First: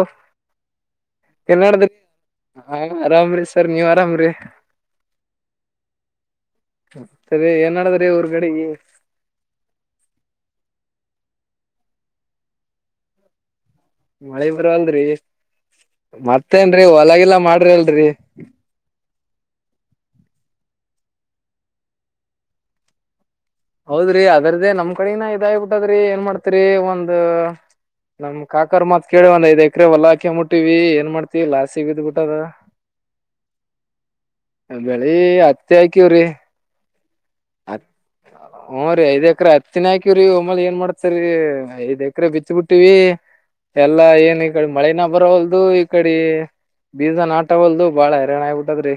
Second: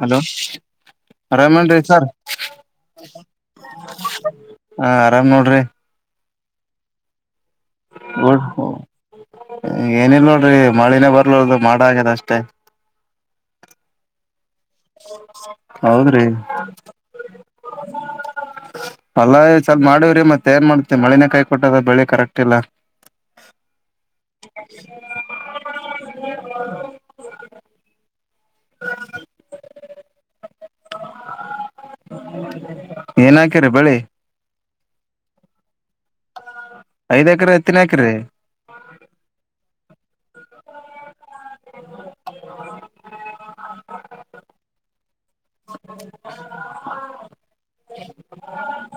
Hello ರೇಮನ್ ರೀ ಏನ್ಡದ್ರಿ ಸರ್ ಹ ಆರಾಮ್ರಿ ಸರ್ ನೀವ್ ಆರಾಮ್ರಿ ಹಾ ಆರಾಮ್ ನೋಡ್ರಿ ಹ್ಮ ಏನಿಲ್ಲ ನೋಡ್ರಿ ಮಳಿನ ಬ ಮಾಡಗ್ಯದ ಅಷ್ಟೇ ಮಳೆ ಬರ್ವಲ್ರರಿ ಹೌದ್ರಿ ಮತ್ತೇನ್ರಿ ಹೊಲಗಲ್ಲಾ ಮಾಡ್ರಿ ಅಲ್ರರಿ ಅಲ್ಲ ಸ್ವಲ್ಪ ಮಾಡಿವವ್ರಿ ಮತ್ತೆ ಏನ್ ಮಾಡ್ತಿ ಮಳನೇ ಕೈಿ ಕೊಟ್ಟದ ಬೆಳಿ ಕರೆಕ್ಟ್ ಇಲ್ಲ ಹೌದ್ರಿ ಅದ್ರ್ದೇ ನಮ್ ಕಡಿನ ಇದಾಗಬಿಟ್ಟದ್ರಿ ಏನ್ ಮಾಡಾ್ತರಿ ಒಂದ ನಮ್ ಕಾಕರ್ ಮತ್ ಕೇಳಿವಂದ ಇದೆ ಎಕರೆೆಲ್ಲಾಕೆ ಮುಟ್ಟಿ ವಿ ಏನ್ ಮಾಡ್ತೀವಿ ಲಾಸ್ ಸಿಗಿದ್ ಬಿಿಟ್ಟ ಅದ ಏನ್ ಹಾಕಿರಿ ಬೆಳಿ ಬೆಳಿ ಹತ್ತ ಆಕವ್ರೀ ಐದ್ ಎಕರೆ ಹತ್ತಿನ ಹತ್ ಹಾಕಿರಿ ಹ್ ರೀ ಐದ್ ಎಕ್ರ ಹತ್ತಿನಕಿ ಹಕ್ಕ್ರರಿ ಒಮ್ಮಲ್ ಏನ್ ಮಾಡ್ತರಿೀ ಐದ್ ಎಕರೆ ಬಿಚ್ ಬಿಟ್ಟಿವಿ ಎಲ್ಲಾ ಏನ್ ಈ ಕಡೆ ಮಳೆನ ಬರೋವಲ್ದು ಈ ಕಡೆ ಬೀಜ ನಾಟ ಟ್ಟವಲ್ದು ಬಾಳ ಹರಾಣ ಆಗಬಿಟ್ಟದ್ರಿ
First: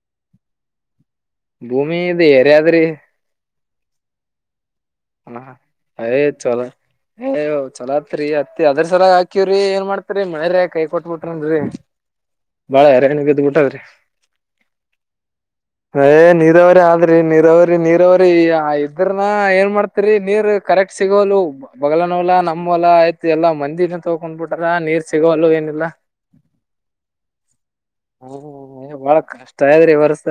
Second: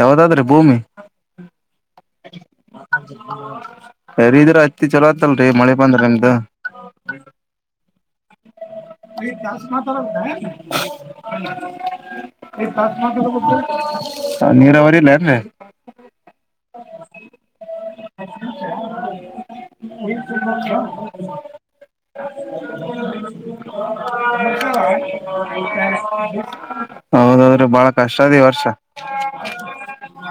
ಯಾವ್ದಾದ್ರಿ ಭೂಮಿ [inaudible] ಭೂಮಿದು ಏರಿಾದ್ರಿ ಬರ ಇದಿದ್ರ ಅತ್ತಿ ಚಲೋ ಆತ್ತಲ್ರರಿ ಮಳೆ ಬಂದ್ರ ನಿಮ್ದು ಚಲಾತ್ರಿ ಅದ್ರ ಸಲ ಹಾಕಿವವ್ರಿ ಏನ್ ಮಾಡ್ತರಿ ಮಳ ರ ಕೈಿ ಕೊಟ್ ಬಿಿಟ್ರನ್ರೀ ಬಾಳ ಎರ್ಯ ಬದ್ ಬಿಿಿ ನೀರಾವರಿ ಇಲ್ಲ ಅರಿ ಯ ನೀರವರಿ ಆದ್ರಿ ನೀರಾವರಿ ನೀರವರಿ ಇದ್ರನ ಏನ್ ಮಾಡ ರಿ ನೀರ್ ಕರೆಕ್ಟ್ ಸಿಗೋಲು ಬಲ ನಲ್ಲಾ ನಮ್ಮ್ವಲ ಆಯ್ತು ಎಲ್ಲಾ ಮಂದಿನ ತಕೊಂಡ್ಬಿಟಲ್ಲ ನೀರ್ ಸಿಗೋಲ್ಲ ಏನಿಲ್ಲ ಹೌದೌದ್ರಿ ಬಾಳ ಕಷ್ಟ ಅದ ಈ ವರ್ಷ ಹ ಬಹಳ ಕಷ್ಟ ಅದ್ರಿ ವರ್ಸ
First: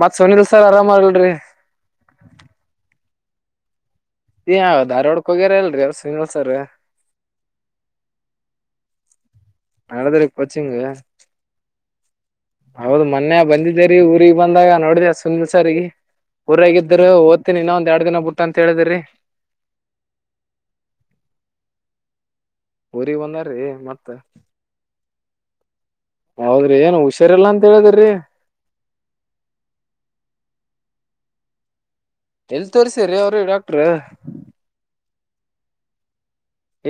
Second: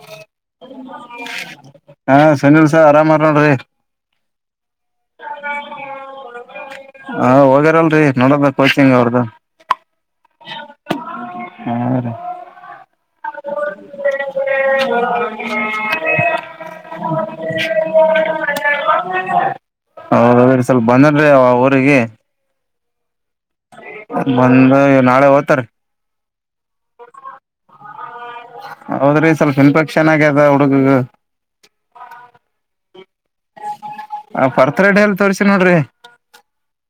ಮತ್ ಸುನಿಲ್ ಸರ್ ಆರಾಮ್ ಆಲ್ರಿ ಹಾ ಸುನಿಲ್ಸ ಆರಾಮ್ ಅರೋ್ರಿ ಏ ಹೌದದು ಆಾರ್ಡಕ್ ಹೋಗ್ಯಾರ ಅಲ್ರಿ ಎಸಸರ್ ಹಾ ಹೋಗ್ಯಾರಲ್ರರಿ ನೋಡದ ಕೋಚಿಂಗ್ ಅವ್ರದು ನದರ ಕೊಚಿಂಗ ಹಾ ರೀ ಹೌದು ಮೊನ್ನೆ ಬಂದಿದ್ದೇರಿೀ ಊರಿಗೆ ಬಂದಾಗ ನೋಡಿದೆ ಸುಮಲ್ ಸಾರಿಗೆ ಊರಾಗಿದ್ರು ಓದ್ತೀನಿ ಇನ್ನ ಒಂದ್ ಎರಡು ದಿನ ಬಿಟ್ಟ ಅಂತ ಹೇಳಿದಿ್ರಿ ಹ ಸ್ವಲ್ಪ ಬಂದನ್ ಅವ ಊರಿಗೆ ನೀ ಒಂದಾರೀ ಮತ್ತ ಬಂದ ನಾಳೆ ತ ಹೌದ್ರಿ ಏನು ಹುಷಾರಲ್ಲಾ ಅಂತ ಹೇಳಿದಿ್ರಿ ಹೌದ್ರಿ ಸ್ವಲ್ಪ ಇನ್ಫೆಕ್ಷನ್ ಆಗ್ಯದ ಹುಡುಗಗ್ ಎಲ್ ತೋರ್ರಿಸ್ರೀ ಅವ್ರೀ ಡಾಕ್ಟ್ರ ಆ ಪರ್ತ್ರರೆಡ್ ಎಲ್ ತೋಸಿ ನೋಡ್ರಿ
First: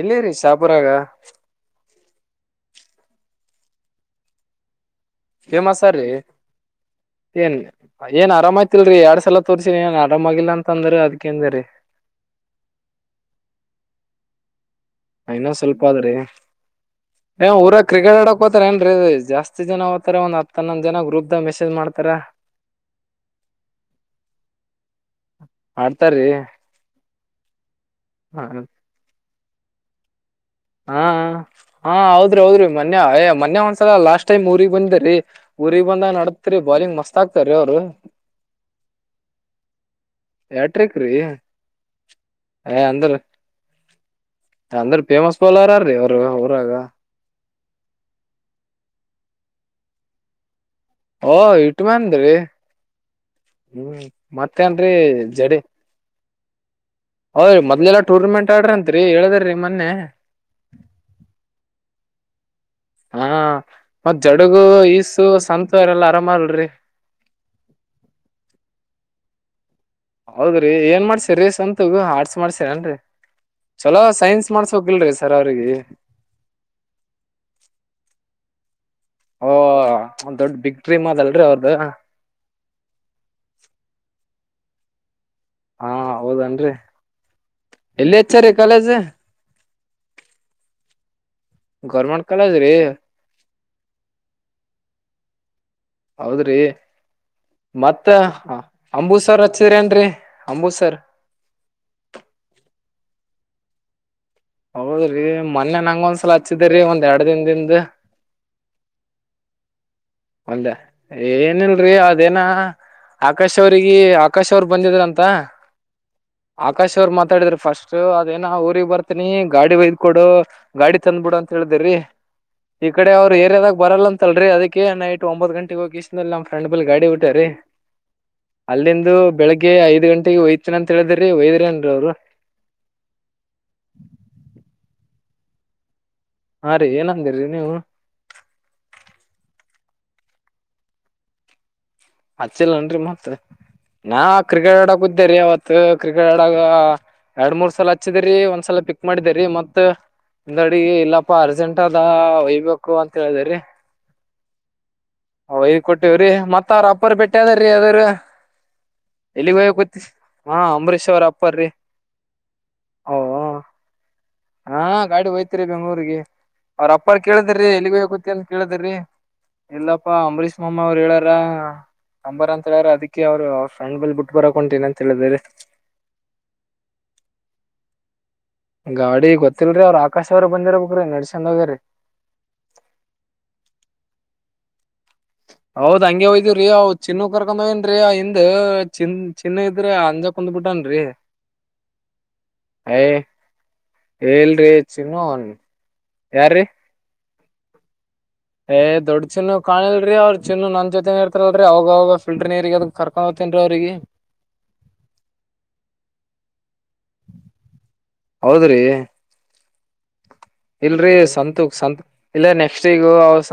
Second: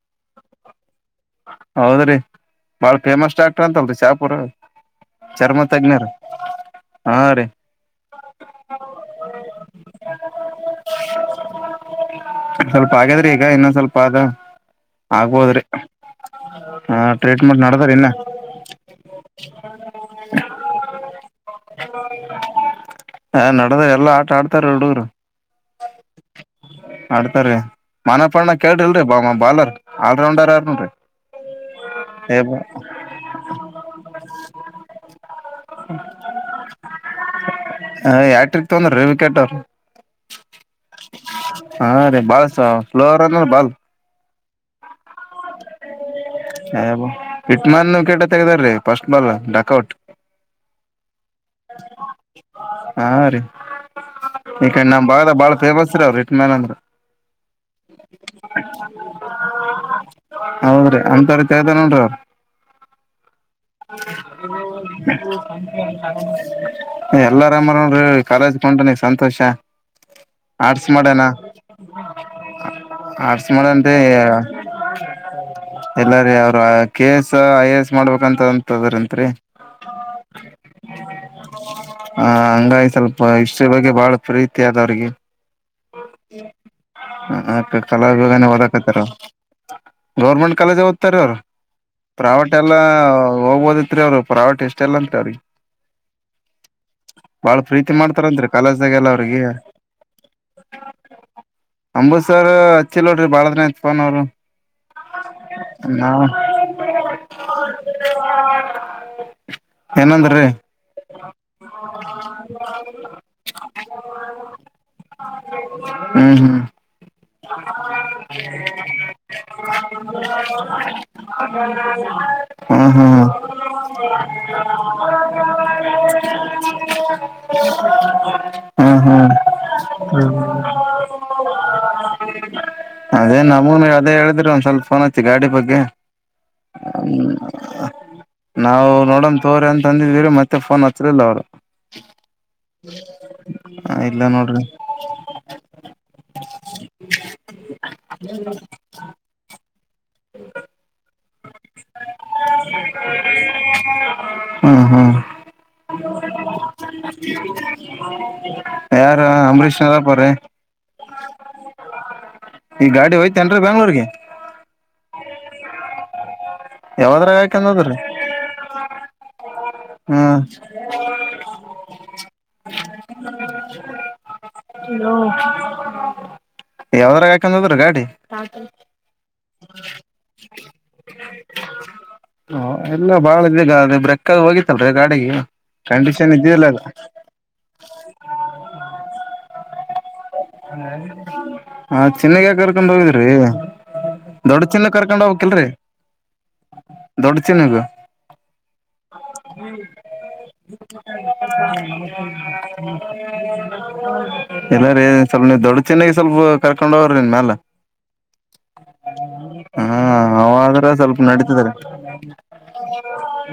ಇಲ್ಲೇ ರರಿ ಶಾಪರಾಗ ಹೌದ್ರಿ ಬಾಳ ಫೇಮಸ್ ಆಕ್ಟ ಅಂತಲ್ರಿ ಶಾಪುರ್ ಚರ್ಮ ಫೇಮಸ್ ತಗ್ನಾರ ಆರ್ರಿ ಏನ್ ಏನ್ ಆರಾಮಯ್ತಿಲ್ರರಿ ಎರಡ್ ಸಲ ತೋರ್ಸಿನಿ ಏನ್ ಆರಾಮ ಆಗಿಲ್ಲ ಅಂತ ಅಂದ್ರ ಅದ್ಕೇನ್್ರರಿ [unintelligible] ಸ್ವಲ್ಪ ಆಗಾದ್ರೆ ಈಗ ಇನ್ನ ಸ್ವಲ್ಪ ಅದ ಇನ್ನ ಆಗ್ಬೋದ್ರಿ [unintelligible] ಹಾ ಏ ಟ್ರೀಟ್ಮೆಂಟ್ ಊರಾಗ ನಡದರಿ ಇನ್ನ ಕ್ರಿಕೆಟ್ ಆಡಕ್ ಹೋತಾರ ಏನ್ೀ ಜಾಸ್ತಿ ಜನ ಹೋ್ತಾರ ಒಂದ ಹನ್ನೊಂದ ಜನ ಗ್ರೂಪ್ ದ ಮೆಸೇಜ್ ಮಾಡ್ತಾರೆ ಅತರ ಹ ನಡದ ಎಲ್ಲಾ ಆಟ ಆಡ್ತಾರ ಹುಡುಗರು ಆಡ್ತಾರ್ರಿ ಮಾಡಡ್ತಾರೀ ಮನಪಣ ಕೇಳಿಲ್ರರಿ ಬಾಲರ್ ಆಲ್ರೌಂಡರ್ ನೋಡ್ರಿ ಹಾ ಹಾ ಏ ಹೌದ್ರಿ ಹೌದ್ರಿ ಮನ್ಯ ಮೊನ್ಯ ಒಂದ್ಸಲ ಲಾಸ್ಟ್ ಟೈಮ್ ಊರಿಗೆ ಬಂದ್ರಿ ಊರಿಗೆ ಬಂದ ನಡತ್ರಿ ಬಾಲಿಂಗ್ ಮಸ್ತ್ ಆಗ್ತಾರೀ ಅವ್ರ ಯಾಟ್ರಿಕ್ ತೊಂದ್ರಿ ವಿಕೆಟ್ ಅವ್ರ ಎಟ್ರಕ್ ರೀ ಹಾ ರೀ ಬಾಲ್ ಹ ಅಂದ್ರ ಸ್ಲೋರ್ ಬಾಲ್ ಅಂದ್ರ ೇಮಸ್ ಬೌಲರರೀ ಅವ ಯೋ ಇಟ್ನ್ ಕೇಟ ತೆಗದಾರ್ರೀ ಫಸ್ಟ್ ಬಾಲ್ ಡಾಕ್ಔಟ್ ಓ ಯಟು ಮಾ ಅಂದ್ರೀ ಹಾ ರೀ ಈಕ ನಮ್ ಭಾಗದ ಬಾಳ ಜಡಿ ಫೇಮಸ್ ರರ ಅವ್ ರಿಟ್ ಮ್ಯಾನ್ ಅಂದ್ರ ಹೌದ್ರಿ ಮೊದ್ಲೆಲ್ಲಾ ಟೂರ್ನಮೆಂಟ್ ಆಡ್ರಿ ಅಂತ್ರಿ ಹೇಳಿದ್ರಿ ಮೊನ್ನೆ ಹೌ್ರೀ ಕದನಂಟ ಹಾ ಮತ್ ಜಡಗು ಈಸು ಸಂತು ಅವರೆಲ್ಲಾ ಆರಾಮಲ್ರಿ ಎಲ್ಲರಾಮರ ನೋಡ್ರಿ ಕಾಲೇಜ ಕೊಂಡನ ಸಂತೋಷ ಹೌದ್ರಿ ಆರ್ಟ್ಸ್ ಏನ್ ಮಾಡ್ಯನ ಮಾಡ್ಸಿರೀ ಸ್ವಂತಗ ಹಾಡ್ಸ್ ಮಾಡ್ಸಿರನ್ರರಿ ಆರ್ಟ್ಸ್ ಮಾಡನ್ರಿ ಚಲೋ ಸೈನ್ಸ್ ಮಾಡ್ಸ ಹೋಗಿಲ್ರಿ ಸರ್ ಅವ್ರಿಗೆ ಇಲ್ಲ ರೀ ಅವ್ರ K S I A S ಮಾಡ್ಬೇಕಂತ ಅಂತದ್ರತ್ರಿ ಒಂದು ದೊಡ್ ಬಿಗ್ ಡ್ರೀ್ ಅಲ್ಲ ಹ ಹಂಗಾಗಿ ಸ್ವಲ್ಪ ಇಷ್ಟ್ರಿ ಬಗ್ಗೆ ಬಹಳ ಪ್ರೀತಿ ಆದ ಅವ್ರಿಗೆ ಹಾ ಹೌದನ್ರಿ ಕ ಎಲ್ಲಿ ಕಲಾವೋಗಾನ ಹಚ್ಚಾರಿ ಕಾಲೇಜ್ ಓಡಕತಾರ ಗೌರ್ಮೆಂಟ್ ಕಾಲೇಜ ಓ್ತಾರೆ ಅವ್ರು ಗೌರ್ಮೆಂಟ್ ಪ್ರಾವೇಟ್ ಕಾಲೇಜ್ ರೀ ಎಲ್ಲಾ ಹೋಗ್ಬೋದತ್ರಿ ಅವರು ಪ್ರಾವೇಟ್ ಎಷ್ಟ ಎಲ್ಲಂತ್ರಿ ಅವ್ರಿಗೆ ಹೌದ್ರಿ ಬಾಳ ಪ್ರೀತಿ ಮತ್ತ ಮಾಡ್ತಾರಂತ್ರಿ ಕಾಲೇಜ್ದಾಗೆಲ್ಲ ಅವ್ರಿಗೆ ಅಂಬುಸರ್ ಹಚ್ಚಿದ್ರ ನ್ರರಿ ಅಂಬುಸರ್ ಅಂಬೂತ್್ಸರ್ ಹಚ್ಚಿಲ್ ನೋಡ್ರಿ ಬಾಳದನ ಇತ್ಪನ್ ಅವರು ಹೌದ್ರಿ ಮೊನ್ನ ನಂಗ ಒಂದ್ಸಲ ಹಚ್ಚಿದ್ರರಿ ಒಂದ್ ಎರಡ್ ದನ್ದಿಂದ ಏನಂದ್ರಿ ಒಂದೆ ಏನಿಲ್ರಿ ಅದೇನ ಆಕಾಶ್ ಅವ್ರಿಗೆ ಆಕಾಶ ಅವ್ರ ಬ ಬಂದಿದ್ರ ಅಂತ ಹ್ಮ್ ಹ್ಮ್ ಆಕಾಶ್ ಅವ್ರು ಮಾತಾಡಿದ್ರರು ಫಸ್ಟ್ ಅದೇನ ಊ ಬರ್ತೀನಿ ಗಾಡಿ ಕೊಡು ಗಾಡಿ ತಂದ್ ಬಿಡು ಅಂತ ಹೇಳಿದ್ರೀ ಹ್ಮ ಈ ಕಡೆ ಹ್ಮ್ ಅವ್ರು ಏರಿಯಾದಾಗ ಬರಲ್ಲ ಅಂತಲ್ರಿ ಅದಕ್ಕೆ ನೈಟ್ ಒಂಬತ್ ಗಂಟೆಗೆಗ ಹೋಗಿಸಲ್ಲಿ ನಮ್ಮ್ ಫ್ರಂಡ್ ಬ ಗಾಡಿ ಊಟ ರೀ ಹ್ಮ್ ಅಲ್ಲಿಂದು ಹ್ಮ್ ಬೆಳಿಗ್ಗೆ ಐದ್ ಗಂಟೆಗೆ ಒಯ್ತನ ಅಂತ ಹೇಳಿದ್ರಿ ಒಯದ್ರಿ ಅನ್ರೀ ಅವರು ಅದೇ ನಮನು ಅದೇ ಹೇಳಿದ್ರಿ ಒಂದ್ ಸ್ವಲ್ಪ ಫೋನ್ ಹಚ್ಚಿ ಗಾಡಿ ಬಗ್ಗೆ ಹಾ ರೀ ಹ್ಮ ಏನಂದಿರಿ ನೀವು ನಾವು ನೋಡೋ ತೋರಿ ಅಂತ ಅಂದಿದೀರಿ ಮತ್ತೆ ಫೋನ್ ಹಚ್ಚಲಿಲ್ಲ ಅವ್ರು ಹಚ್ಚೆಲ್ಲ ನನ್ರಿ ಮತ್ರ ನಾ ಇಲ್ಲ ನೋಡ್ರಿ ಕ್ರಿಕೆಟ್ ಆಡಕ್ುದ್ದೇರಿೀ ಅವತ್ತು ಕ್ರಿಕೆಟ್ ಆಡಕ್ ಎರಡ್ ಮೂರ್ ಸಲ ಹಚ್ಚಿದರಿ ಒಂದ್ಸಲ ಪಿಕ್ ಮಾಡಿದರಿ ಮತ್ತತ್ ಮುಿಂದ ಅಡಿಗೆ ಇಲ್ಲಾ ತುಪ ಅರ್ಜೆಂಟ್ ಅದ ಒಯ್ಬೇಕು ಅಂತ ಹೇಳಿದ್ರರಿ ಹ್ಮ್ ಹ್ಮ್ ಹ ಈ ಕೊಟ್ಟೇವ್ರಿ ಮತ್ತ ತ್ತಾರ ಅಪ್ಪರ್ ಬೆಟ್ಟೆ ಅದ್ರೀ ಅದ್ರ ಯಾರ ಎಲ್ಲಿಗ್ ಹೋಗ ಅಂಬರೀಷ್ ಕೂ ನರಪರಿ ಹಾ ಅಂಬರೀಶ್ ಅವರ್ ಅಪ್ಪರ್ರೀ ಈ ಗಾಡಿ ಓ ಹೋಯ್ತೇನ್ರಿ ಬೆಂಗ್ಳೂರ್ಗೆ ಹಾ ಗಾಡಿ ಹಯ್ತರಿ ಬೆಂಗ್ಗಳೂರಿಗೆ ಅವ್ರ ಅಪ್ಪ ಯಾವದ್ರಾಗ ಕೇಳಿದ್ರೀ ಹಾಕಂದದ್ರಿ ಎಲ್ಲಿಗತ್ತ ಅಂತ ಕೇಳಿದ್ರಿ ಇಲ್ಲಪ್ಪಾ ಹ್ಮ್ ಅಂಬರೀಷ್ ಮಾಮ್ಮ ಅವ್ರು ಹೇಳಾರ ಅಂಬರ್ ಅಂತ ಹೇಳಿದ್ರ ಅದಿಕ್ಕೆ ಅವ್ರು ಅವ್ರ ಫ್ರೆಂಡ್ ಬಲ್ ಬಿಟ್ ಬರಕಂಟನ ಅಂತ ಹೇಳಿದ್ರರಿ ಯಾವ್ದ್ರ ಹಾಕಂದದ್ರ ಗಾಡಿ ಗೊತ್ತಿಲ್ರಿ ಅವ್ರು ಆಕಾಶವ್ರು ಬಂದಿರಬೇಕು ಹ ಎಲ್ಲ ಬಾಳ ಇದಗ ಅೆ ಬೆ್ರಕ್ಕ ಹೋಗಿತ್ತಲ್ಲ ಹೌದ್ ಹಂಗೆ ಹಯ್ದವ್ರಿ ಚಿನ್ನ ಕರ್ಕೊಂಡ ಏನ್ೀ ಹಿಂದ್ ಚಿನ್ ಚಿನ್ನ ಇದ್ರ ಅಂಗ್ ಪ್ ಹ ಚಿನ್ನಗ ಕರ್ಕ ಏ ಹೋಗಿದ್ರಿ ದೊಡ್ ಚನ್ನ ಕರ್ಕೊಂಡ ಹೋಗ್ಕಿಲ್ರರಿ ಯಾರೀ ದೊಡ್ತಿನಗ ದೊಡ್ ಚಿನ್ನು ಕಾಣಿಲ್ರಿ ಅವ್ರ ಚಿನ್ನು ನನ್ ಜೊತೆನೆ ಇರ್ತರಲ್ರಿ ಅವಾಗ ಮಾಡ್ತಿನ್ ಅವಾಗ ಫಿಲ್ಟರ್ ನೀರಿಗೆ ಅದಕ್ ಕರ್ಕೊಂಡ್ ಹೋಗ್ತೇನ್ರಿ ಅವ್ರಿಗೆ. ಎಲ್ಲಾರ ಸ್ವಲ್ಪ ದೊಡ್ ಚೆನ್ನಾಗಿ ಸ್ವಲ್ಪ ಕರ್ಕೊಂಡ ಹೋಗ್ರ ನಿನ್ ಮೇಾಲ ಹ ಇಲ್ರೀ ಸಂತೂಕ್ ಸಂತ ಇಲ್ಲ ನೆಕ್ಸ್ಟ್ ಈಗ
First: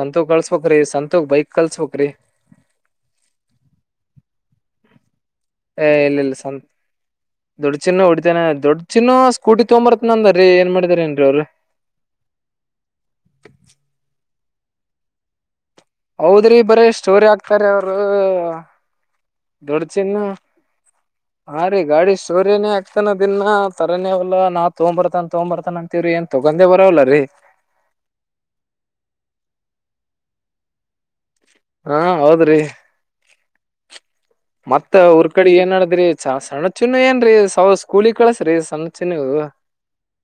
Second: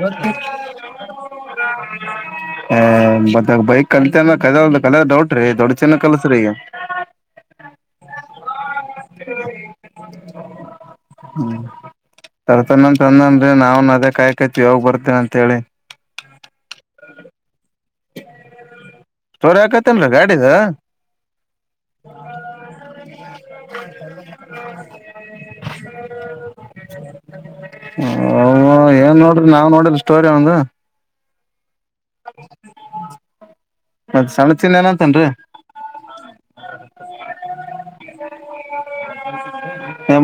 ಸಂತೂಕ್ ಕಲ್ಸ್ಬಕ್್ರಿ ಸಂತೂಕ್ ಬೈಕ್ ಕಲ್ಸ್ ಹ ಮತ್ತಾಗ ಬೈಕ್ ಅಂತ ಅ ಕ ಕ ಡೌಟ್್ರಿ ದೊಡ್ ಏ ಚೆನ್ನ ಇಲ್ಲ ಇಲ್ಲ ಕಲ್ಸ್ರಿ ಈಗ ಸಂತ್ ದೊಡ್ ಚಿನ್ನ ಹೊಡಿತಾನ ದೊಡ್ ಚಿನ್ನು ಸ್ಕೂಟಿ ತಗೊಂಬರತ್ ನಂದ್ರೀ ಏನ್ ಮಾಡಿದಾರ ಏನ್ರೀ ಅವ್ರರು ತರ್ತನ ಅನ್ನ ದ್ರಿ ನಾವ್ನ್ ಅದೇ ಕಾಯ ಕತಿ ಯಾವಾಗ್ ಬರ್ತನ ಅಂತ ಹೇಳಿ ಹೌದ್ರಿ ಬರೆ ಸ್ಟೋರಿ ಆಗ್ ಕ್ತರಿ ಅವ್ರು ಸ್ಟೋರಿ ಹಾಕತ್ತೇನ್ರಿ ದೊಡ್ಚಿನ್ನು ಗಾಡಿದ ಹಾ ರೀ ಗಾಡಿ ಸೂರ್ಯನೇ ಆಗ್ತಾನ ದಿನ್ನಾ ತರನೇವಲ್ಲಾ ನಾ ತಗೊಂಬ ಬರ್ತಾನ ತಗೊ ಬರ್ತಾನ ಅಂತ ರಿ ಏನ್ ತಗೊಂದೆ ಬರಲ್ಲ ರೀ ಹ ಏನ್ ನೋಡ್ರಿ ನಾವ್ ನೋಡಿದ್ ಸ್ಟೋರಿ ಅವಂದು ಹಾ ಹೌದ್ರಿ ಮತ್ ಸಣ್ಣ ಚಿನ್ನ ಮತ್ತ ಏನಂತನ್ರಿ ಅವರ್ ಕಡೆ ಏನಾಡದ್ರಿಸ ಸ [unintelligible] ಚಿನ್ನ ಏನ್ರೀ ಸಾವ ಸ್ಕೂಲಿಗೆ ಕಳಸ್ರಿ ಸಣ್ ಚಿನ್ನುಗೂ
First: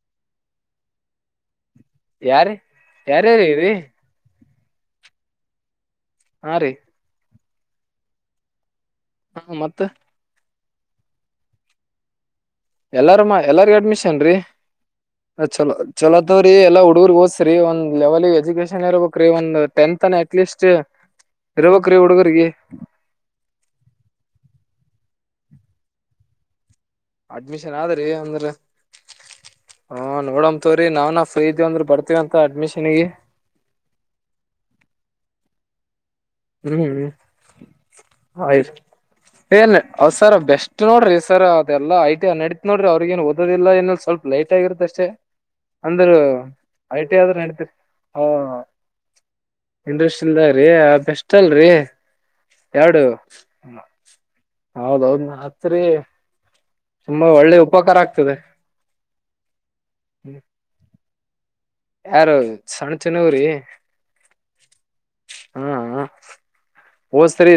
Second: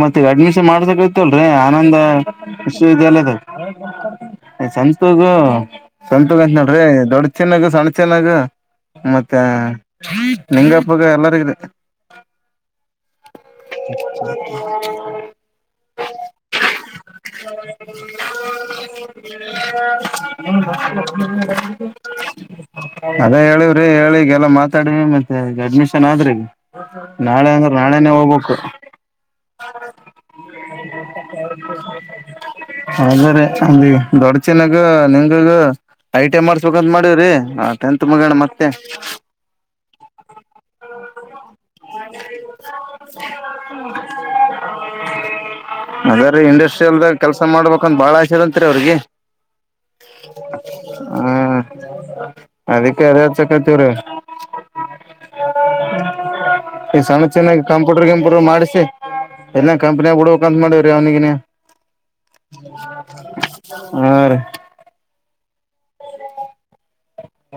ಮತ್ತ ಅಡ್ಮಿಷನ್ ಮಾಡ್ಸ ಇತಲ್ರೀ ಆನಂದ ಯಾರಿ ವಿಶ್ವವಿದ್ಯಾಲಯದ ಯಾರ್ಯಾರೀ ರೀ ಸಂತದು ಸಂತದು ಅಂತ ಹಾ ರೀ ನಡ್ರಿ ದೊಡ್ ಚೆನ್ನಾಗ ಸಣ್ ಚೆಲ್ಲಗ ಹ ಮತ್ತೆ ಮತ್ತ ನಿಂಗಪ್ಪಗ ಎಲ್ಲರಿಗಿದೆ ಎಲ್ಲಾರ ಮಾ ಎಲ್ಲಾರ್ಗು ಅಡ್ಮಿಷನ್ ರೀ ಚಲೋ ಚಲೋದವ್ರೀ ಎಲ್ಲಾ ರ್ ಓದಸ್ರಿ ಒಂದು ಲೆವೆಲ್ ಎಜುಕೇಶನ್ ಇರಬೇಕ್ ರೀ ಒಂದ್ ಟೆಂತ್ ಅಟ್ ಲೀಸ್ಟ್ ಇರಬೇಕ್ ರಿ ಹುಡುಗುರ್ಗೆ ಅದ ಹೇಳವ್ರಿ ಹೇಳಿಗೆಲ್ಲ ಮಾತಾಡವಿ ಮತ್ತೆ ಈ ಅಡ್ಮಿಷನ್ ಆದ್ರಿಗ ನಾಳೆ ಅಂದ್ರೆ ಅಡ್ಮಿಷನ್ ಆದ್ರಿ ನಾಳೆನೇ ಅಂದ್ರ ಹೋಗ್ಬೇಕು ಹಾ ನೋಡಮ ತವ್ರೀ ನಾವನ್ ಫ್ರೀ ಇದವಿ ಅಂದ್ರ ಬರ್ [inaudible] ಅದ್ರ ಅಲ್ಲಿ ದೊಡ್ ಚೆನ್ನಗು ನಿಂಗಾಗು ಐ ಟಿಐ ಮಾಡಸ್ಬೇಕಂತ್ ಹ್ಮ್ ಮಾಡೀವ್ರಿ ಟೆಂತ್ ಮಗಣ ಮತ್ತೆ ಆಯ್ತ್ ಏನ್ ಅವಸರ್ ಬೆಸ್ಟ್ ನೋಡ್ರಿ ಎಲ್ಲಾ ಐಟಿ ನಡೀತ್ ನೋಡ್ರಿ ಅವ್ರಿಗೆನ್ ಓದೋದಿಲ್ಲ ಏನಲ್ಲಿ ಸ್ವಲ್ಪ್ ಲೈಟ್ ಆಗಿರುತ್ತ ಅಷ್ಟೆ ಅಂದ್ರ ಅದ್ರೀ ಇಂಡಸ್ಟ್ರಿಯಲ್ದಾಗ ಐಟಿ ಆದ್ರ ಕೆಲ್ಸ ನಡತಿ ಮಾಡ್ಬೇಕಂತ ಬಾಳ ಹ ಆಸೆದಂತ್ರಿ ಅವ್ರಿಗೆ ಇಂಡ್ರಸ್ ಇಲ್ದ್ರೀ ಬೆಸ್ಟ್ ಹ್ಮ್ ಅಲ್ರರಿ ಯಾವಡು ಅದಕ್ಕೆ ಅದ [unintelligible] ಹಚ್ಚಕತಿವ್ರಿ ಹೌದೌದ್ನ ಹತ್ರಿ ಈ ಸಣ್ಣ ತುಂಬಾ ಒಳ್ಳೆ ಚೆನ್ನಾಗಿ ಉಪಕಾರ ಕಂಪ್ಯೂಟರ್ಗೆ ಗಿಮ್ ಆಗ್ತದೆ ಪ್ಯೂಟರ್ ಮಾಡಿಸಿ ಎಲ್ಲ ಕಂಪ್ನಿಯಾಗ ಬಿಡಬೇಕ್ ಅಂತ ಮಾಡವ್ರೀ ಅವನಿಗೆ ನೀ ಯಾರು ಸಣ್ಣ ಚನವ್ರಿ ಹ ರಿ ಹಾ ಹಾ [inaudible]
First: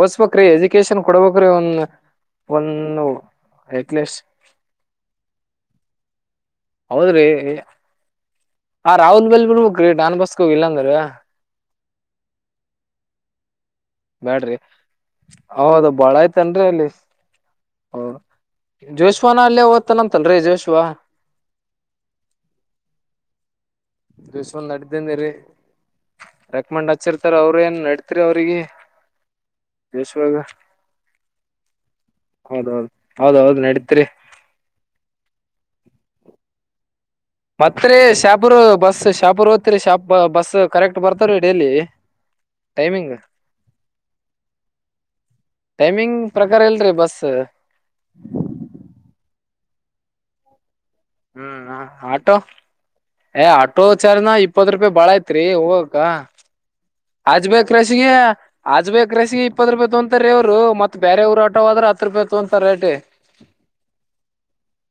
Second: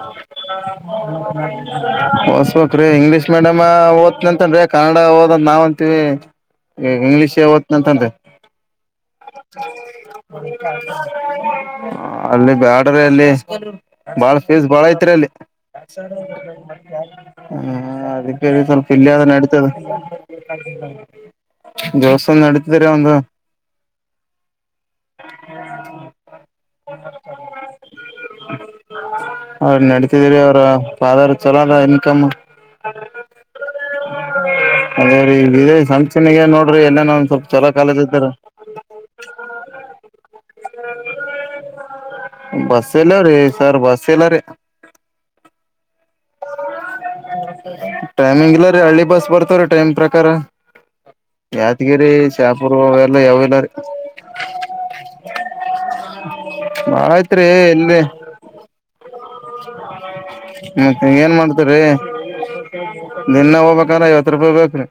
ಓದ್ಸ್ಬೇಕ್ರಿ ಎಜುಕೇಶನ್ ಕೊಡ್ಬೇಕ್ರಿ ಒಂದ್ ಹೊಸ್ಕ ರ ಒಂದ್ ಇಂಗ್ಲಿಷ್ ಮೇಡಮ ಎಟ್ಲೀಸ್ಟ್ ಓದ್ ಅಂತನ್ೇ [unintelligible] ಕನ್ನಡ ಓದಂತ ನಾವ್ ಅಂತೀವಿ ಈ ಹೌದ್ರಿ ಇಂಗ್ಲೀಷ್ ಒತ್ನ ಅಂತ ಅಂತೆ [inaudible] ಆ ರಾಹುಲ್ ಬಲ್ ಬಿಡ್ಬೇಕ್ರಿ ಡಾನ್ ಬಸ್ಕೋ ಇಲ್ಲಾಂದ್ರ ಅಲ್ಲಿ ಬ್ಯಾಡ್ರ ಅಲ್ಲಿ ಬಾಳ ಬ್ಯಾಡ್ರಿ ಫೀಸ್ ಬಾಳ್ ಐತ್ರಿ ಅಲ್ಲಿ ಹೌದ ಬಾಳ ಐತನ್ರಿ ಅಲ್ಲಿ ಹ್ಮ್ ಅದಿಕೆ ಸ್ವಲ್ ಜೋಶ್ವನ ಅಲ್ಲೇ ಓದ್ತಂನಂತಲ್ರಿ ಜೋಶ್ವ ದಿವಸ ನಡಿತ್ರಿ ಅವನ್ದು [unintelligible] ದಿವ್ ಒಂದ್ ನಡ್ದನ್ಿ ರೀ ರೆಕಮಂಡ್ ಹಚಿರ್ತಾರ ಅವ್ರ ಏನ್ ನಡತಿರಿ ಅವ್ರಿಗೆ ಅವ್ರ ಜೋಶ್ವಾಗ ನಡತಿದೀರಿ ಅವ್ರ ಫಾದರ್ ಚಲೋ ಅದ ಇನ್ಕಮ್ [unintelligible] [inaudible] ಹೌದೌದು ಹೌದೌದ್ ನಡೀತ್ರಿ ಅದೇ ರೀ ಇದೇಶ ಸಂಚನೆಗೆ ನೋಡ್ರಿ ಎಲ್ಲನ ಸ್ವಲ್ಪ ಚಲೋ ಮತ್ತರಿ ಕಾಲೇಜ್ ಇದ್ದಾರ ಶಾಪೂರ್ ಬಸ್ ಶಾಪೂರ್ ಹೊತ್ರಿ ಶಾಪ್ ಬಸ್ ಕರೆಕ್ಟ್ ಬರ್ತಾರೀ ಡೇಲಿ ಬಸ್ ಇಲ್ಲಾ ರೀ ಸರ್ ಬಸ್ ಇಲ್ಲಾ ರೀ ಟೈಮಿಂಗ್ ಪ್ರಕಾರ ಇಲ್ರಿ ಬಸ್ [inaudible] ಟೈಮಿಂಗ್ ಇಲ್ಲ ರೀ ಹಳ್ಳಿ ಬಸ್ ಬರ್ [unintelligible] ಟೈಮ್ ಪ್ರಕಾರ ಹ್ಮ್ ಯಾದಗಿರಿ ಆಟೋ ಶಪುರ್ ಏ ಆಟೋ ಚಾರ್ನ ಇಪ್ಪತ್ ರೂಪಾಯಿ ಬಾಳ ಐತ್ರಿ ಹೋಗಕ್ಕ ಆಯ್ತ್ರಿ ಎಲ್ [unintelligible] ರಸಿಗೆ ಆಜ್ಬೇಕೇಕಕ್ ರೆಸಿಗೆ ಇಪ್ಪತ್ತು ರೂಪಾಯಿ ತೊಂತಾರೆ ಇವರುತ್ತತ್ ಮತ್ ಬೇರೆೆಯವ್ರು ಆಟೋ ಆದ್ರ ಹತ್ತು ರೂಪಾಯಿ ತೊಂತಾರ ರೇಟ ನೆನ್ನೆ ಹೋಗ್ಬೇಕಾರ ಐವತ್ತು ರೂಪಾಯಿ ಬೇಕ್ರಿ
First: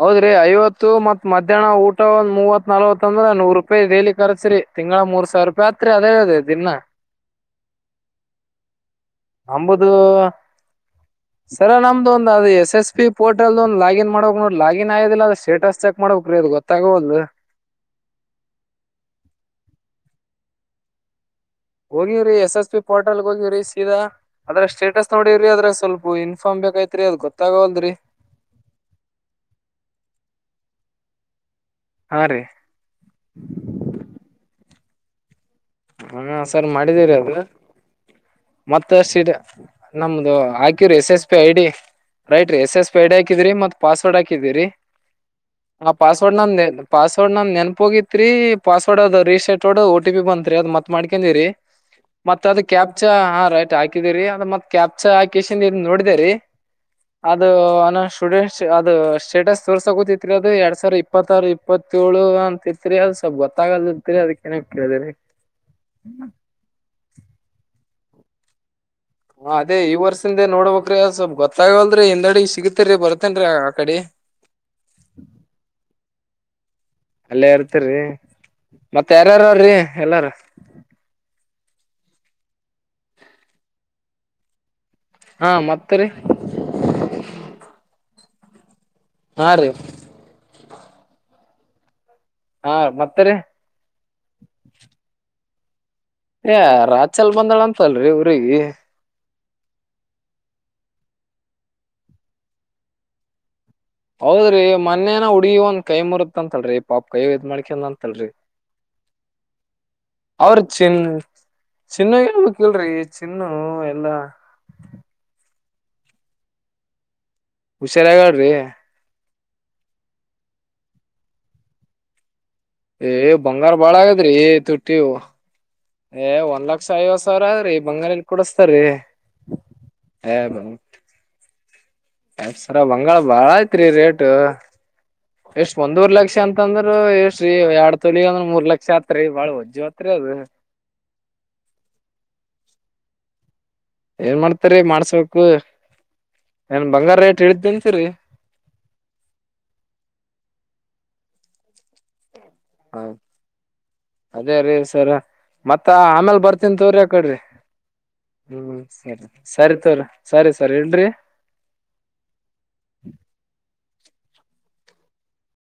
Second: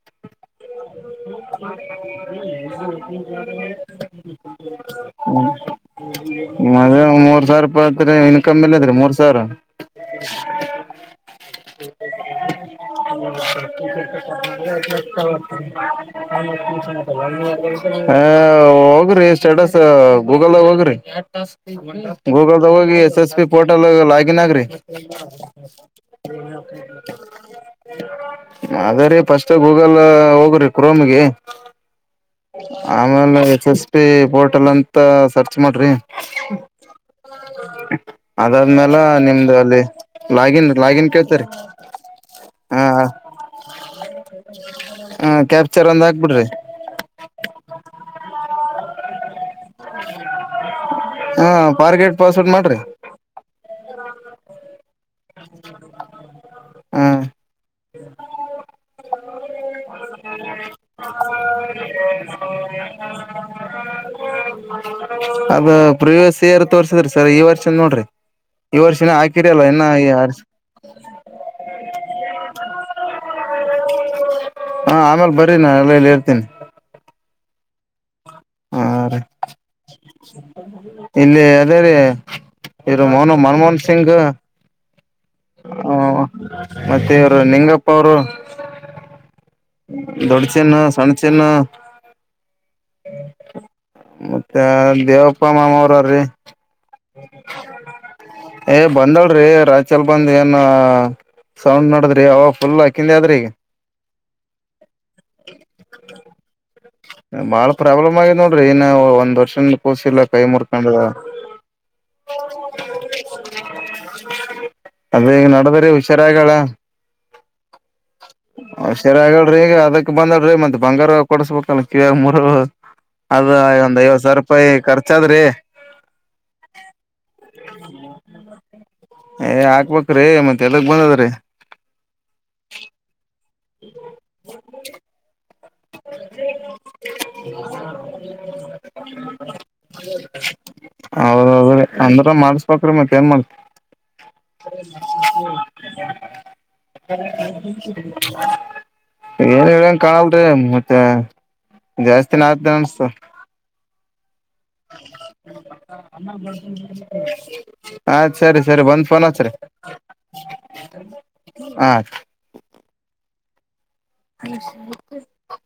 ಹೌದ್ರಿ ಐವತ್ತು ಮತ್ ಮಧ್ಯಾಹ್ನ ಊಟ ಒಂದ್ ಮೂವತ್ ನಲ್ವತ್ ಅಂದ್ರ ನೂರ್ ರೂಪಾಯಿ ಡೈಲಿ ಕರ್ಸಿ ತಿಂಗಳ ಮೂರ್ ಸಾವಿರ ರೂಪಾಯಿ ಹತ್ರಿ ಅದೇ ಅದದೆ ಮದ ಮೂರ್ ಸಾವಿರ ರೂಪಾಯತ್ರಿ ಇನ್ಕಮ್ ಎಲ್ಲದ್ರರಿ ಮೂರ್ ಸಾವಿರ ನಂಬುದು ಸರ ನಮ್ದು ಒಂದ್ ಅದು ಎಸ್ ಎಸ್ ಪಿ ಪೋರ್ಟಲ್ ಒಂದ್ ಲಾಗಿನ್ ಮಾಡ್ಬೇಕ್ ನೋಡ್ ಲಾಗಿನ್ ತ [inaudible] ಆಗೋದಿಲ್ಲ ಅದ ಸ್ಟೇಟಸ್ ಚೆಕ್ ಮಾಡ್ಬೇಕ್ರೀ ಅದು ಗೊತ್ತಾಗವಲ್ದು ಹ ಹೋಗ್ರಿ ಸ್ಟೇಟಸ್ ಹೋಗಲ್ಲ ಹೋಗ್ರ ಹೋಗಿವ್ರಿ ಎಸ್ ಗೂಗಲ್ದ ಪಿ ಹೋಗಿ ಎಸ್ ಪೋರ್ಟಲ್ಗೆ ಎಸ್ ಪಿ ಹೋಗಿವ್ರಿ ಪೋರ್ಟಲ್ ಸೀದಾ ಲಾಗಿನ್ ಅದ್ರ ಆಗ್ರಿ ಸ್ಟೇಟಸ್ ನೋಡಿವ್ರಿ ಅದ್ರ ಸ್ವಲ್ಪ ಇನ್ಫಾರ್ಮ್ ಬೇಕೈತ್ರಿ ಅದ ಗೊತ್ತವಲ್ರರಿ ಅದ ರೀ ಫಸ್ಟ್ ಗೂಗಲ್ ಹೋಗ್ರಿ ಕ್ರೋಮ್ಗೆ ಹಾ ರೀ ಆಮೇಲೆ ಎಸ್ ಎಸ್ ಪಿ ಪೋರ್ಟಲ್ ಅಂತ ಸರ್ಚ್ ಮಾಡ್ರಿ ಹ ಸರ್ ಮಾಡಿದೀರಿ ಅದು ಅದಾದ್ಮೇಲೆ ಮತ್ತಷ್ಟ ನಿಮ್ದು ಅಲ್ಲಿ ನಮ್ದು ಲಾಗಿನ್ ಹಕ್ಯೂರ್ ಲಾಗಿನ್ ಎಸ್ ಎಸ್ ಪಿ ಕೇಳ್ತರಿ ಐ ಡಿ ರೈಟ್ ರೀ ಎಸ್ ಎಸ್ ಹ ಪೈಡ್ ಹಾಕಿದಿ್ರ ಮತ್ ಪಾಸ್ವರ್ಡ್ ಹಾಕಿದಿರಿ ಹ ಕ್ಯಾಪ್ಚರ್ ಆ ಒಂದ್ ಪಾಸ್ವರ್ಡ್ ಹಾಕ್ಬಿಡ್ರಿ ನಂದ ಪಾಸ್ವರ್ಡ್ ನಂದ್ ನೆನಪ ಹೋಗಿತ್ರಿ ಪಾಸ್ವರ್ಡ್ ಅದ ರೀಸೆಟ್ ಬತ್ರಿ ಅದು ಮತ್ ಹ ಮಾಡ್ಕೊಂಡಿರಿ ಫಾರ್ಗೆಟ್ ಮತ್ ಪಾಸ್ವರ್ಡ್ ಅದ ಮಾಡ್ರಿ ಕ್ಯಾಪ್ ರ ಹಾಕಿದೀರಿ ಅದ ಮತ್ ಕ್ಯಾ ಅ ಕೇಶನ್ ನೋಡಿದ ರರಿ ಹ ಅದು ನ ಸ್ಟೂಡೆಂಟ್ ಅದು ಸ್ಟೇಟಸ್ ತೋರ್ಸ ಕೂತಿತ್ರಿ ಅದ ಎರಡ್ ಸಾವಿರ ಇಪ್ಪತ್ತಾರು ಇಪ್ಪತ್ತಏಳು ಅಂತಿತ್ರಿ ಅದು ಸ್ವಲ್ ಗೊತ್ತಾಗಲ್ದತ್ರಿ ಅದ್ ಏನ ಕೇಳಿದರಿ ಅದ ಪ್ರಿವಿಸ ಇರ ವರ್ಷದ್ರೀ ಸರ್ ಈ ವರ್ಷ ನೋಡ್ರಿ ಈ ವರ್ಷನ ಹಾಕಿರಿಲ್ಲ ಅದೇ ಈ ವರ್ಷದಿಂದ ನೋಡ್ಬಬೇಕ್ರ ಸ್ವಲ್ಪ ಗೊತ್ತಾಗಲ್ರಿ ಹಿಂದೆಾಡಿ ಸಿಗತೇರಿ ಬರ್ತೇನ್ರೀ ಆ ಕಡೆ [inaudible] ಹಾ ಆಮೇಲೆ ಬರಿ ನಾನ ಅಲ್ಲಲ್ಲಿ ಇರ್ತೇನಿ ಅಲ್ಲೇ ಇರ್ತ್ರರಿ ಮತ್ತ ರೀ ಯಾರಾರ್ರೀ ಎಲ್ಲಾರ ಅೇ ರೀ ಇರು ಮೋನ ಮನ್ಮೋಹನ್ ಸಿಂಗ್ ಹಾ ಮತ್ರಿ ಹ ಮತ್ತೆ ಇವರು ನಿಂಗಪ್ಪ ಅವರು ಹಾ ರೀ ದೊಡ್ಚನ್ನು ಸಣಚನ್ ಹಾ ಮತ್ತರಿ ಮತ್ತೆ ದೇವಪ್ಪ ಮಾಮ ಅವರ ಏ ರಾತ್ಲ್ ಬಂದಾಳ ಅಂತಲ್ರರಿ ಊ್ರಗ ನೋಡ್ರಿ ರಾಚಲ್ ಬಂದ್ ಏನ ಸೌಂಡ್ ನೋಡದ್ರಿ ಅವ ಫುಲ್ ಹಾಕಿಂದ ಆದದ್ರಿ ಈಗ ಹೌದ್ರಿ ಮೊನೇನ ಹುಡುಗಿ ಒಂದ ಕೈ ಮುರುತ್ ಅಂತಲ್ರಿ ಪಾಪ್ ಕೈ ಇದ್ ಬಾಳ ಮಾಡ್ಕೊಂಡ್ ಪ್ರಾಬ್ಲಮ್ ಅಂತಲ್ರಿ ಆಗಿದೆ್ ನೋಡ್ರಿ ಇನ್ ಒಂದ್ ವರ್ಷನ್ ಕೂಸಿಲ್ಲ ಕೈ ಮುರ್ಕೊಂಡ ಚಿನ್ನ ಯಕ್ೇಳ್ರಿ ಚಿನ್ನು ಎಲ್ಲಾ ಅದೇ ಈಗ ನಡದ್ರೀ ಹುಷಾರಾಗಗಳ ಸರಿಯಾಗಡ್ರಿ ಈಗ ಅದಕ್ ಬಂದಡ್ರೀ ಮತ್ ಬಂಗಾರ ಕೊಡಸ್ಬೇಕಲ್ಲ ಕ ಮೂರು ಏ ಅದ ಬಂಗಾರ ಬಾಳ ಒಂದ್ ಐವತ್ ಆಗದ್ರಿ ಸಾವಿರ ರೂಪಾಯಿ ತುಟ್ಟಿ ಖರ್ಚಾದ್ರಿ ಏ ಒಂದ್ ಲಕ್ಷ ಐವತ್ ಸಾವಿರ ಅದ್ರಿ ಬಂಗಾರಲ್ ಕುಡಸ್ತಾರೀ ಏ ಹಾಕ್ಬೇಕ್ರೀ ಮತ್ತತ್ ಎಲ್ಲಗ್ ಬಂದದ್ರೀ ಎಪ್ಸರ ಬಂಗರಾ ಬಾಳ ಐ್ತ್ರಿ ರೇಟ್ ಎಷ್ಟ್ ಒಂದೂರ್ ಲಕ್ಷ ಅಂತಂದ್ರ ಎಷ್ಟೀ ಎರಡ್ ತೊಲಿ ಅಂದ್ರ ಮೂರ್ ಲಕ್ಷ ಆತ್ರಿ ಬಾಳ ಒಜ್ಜ್ ಆತ್ರಿ ಅದ ಹೌದ್ೌದ್ರೀ ಅಂದ್ರ ಮಾಡ್ಸ್ಬ್ರೀ ಮತ್ತ ಏನ್ ಮಾಡ್ತ ಏನ್ ಮಾಡ್ತರಿ ಮಾಡ್ಸ್ಬೇಕು ಏನ್ ಬಂಗಾರ ರೇಟ್ ಇಳಿತಂತರಿ ಹಾಡು ಏನ್ ಹೇಳಂಗ ಕಾಣಲ್ರಿ ಹಾ ಜಾಸ್ತಿಿನ ಹಾಕ್ತಿನ್ ಅನ್ಸ್ತು ಹ ಅದೇ ರೀ ಸರ ಮತ್ತ ಆಮೇಲ್ ಬರ್ತೀನ್ ತೋರಿ್ಯಾಕಡ್ರಿ ಆಯ್ತ್ ಸರಿ ಹ್ಮ ಬಂದ್ ಸರಿ ಫೋನ್ ಸರಿ ತೋರಿಿ ಸರಿ ಸರಿ ಸರ್ ಏನ್ರಿ ಆ ಹ್ಮ ಹಷತ್ತ [inaudible]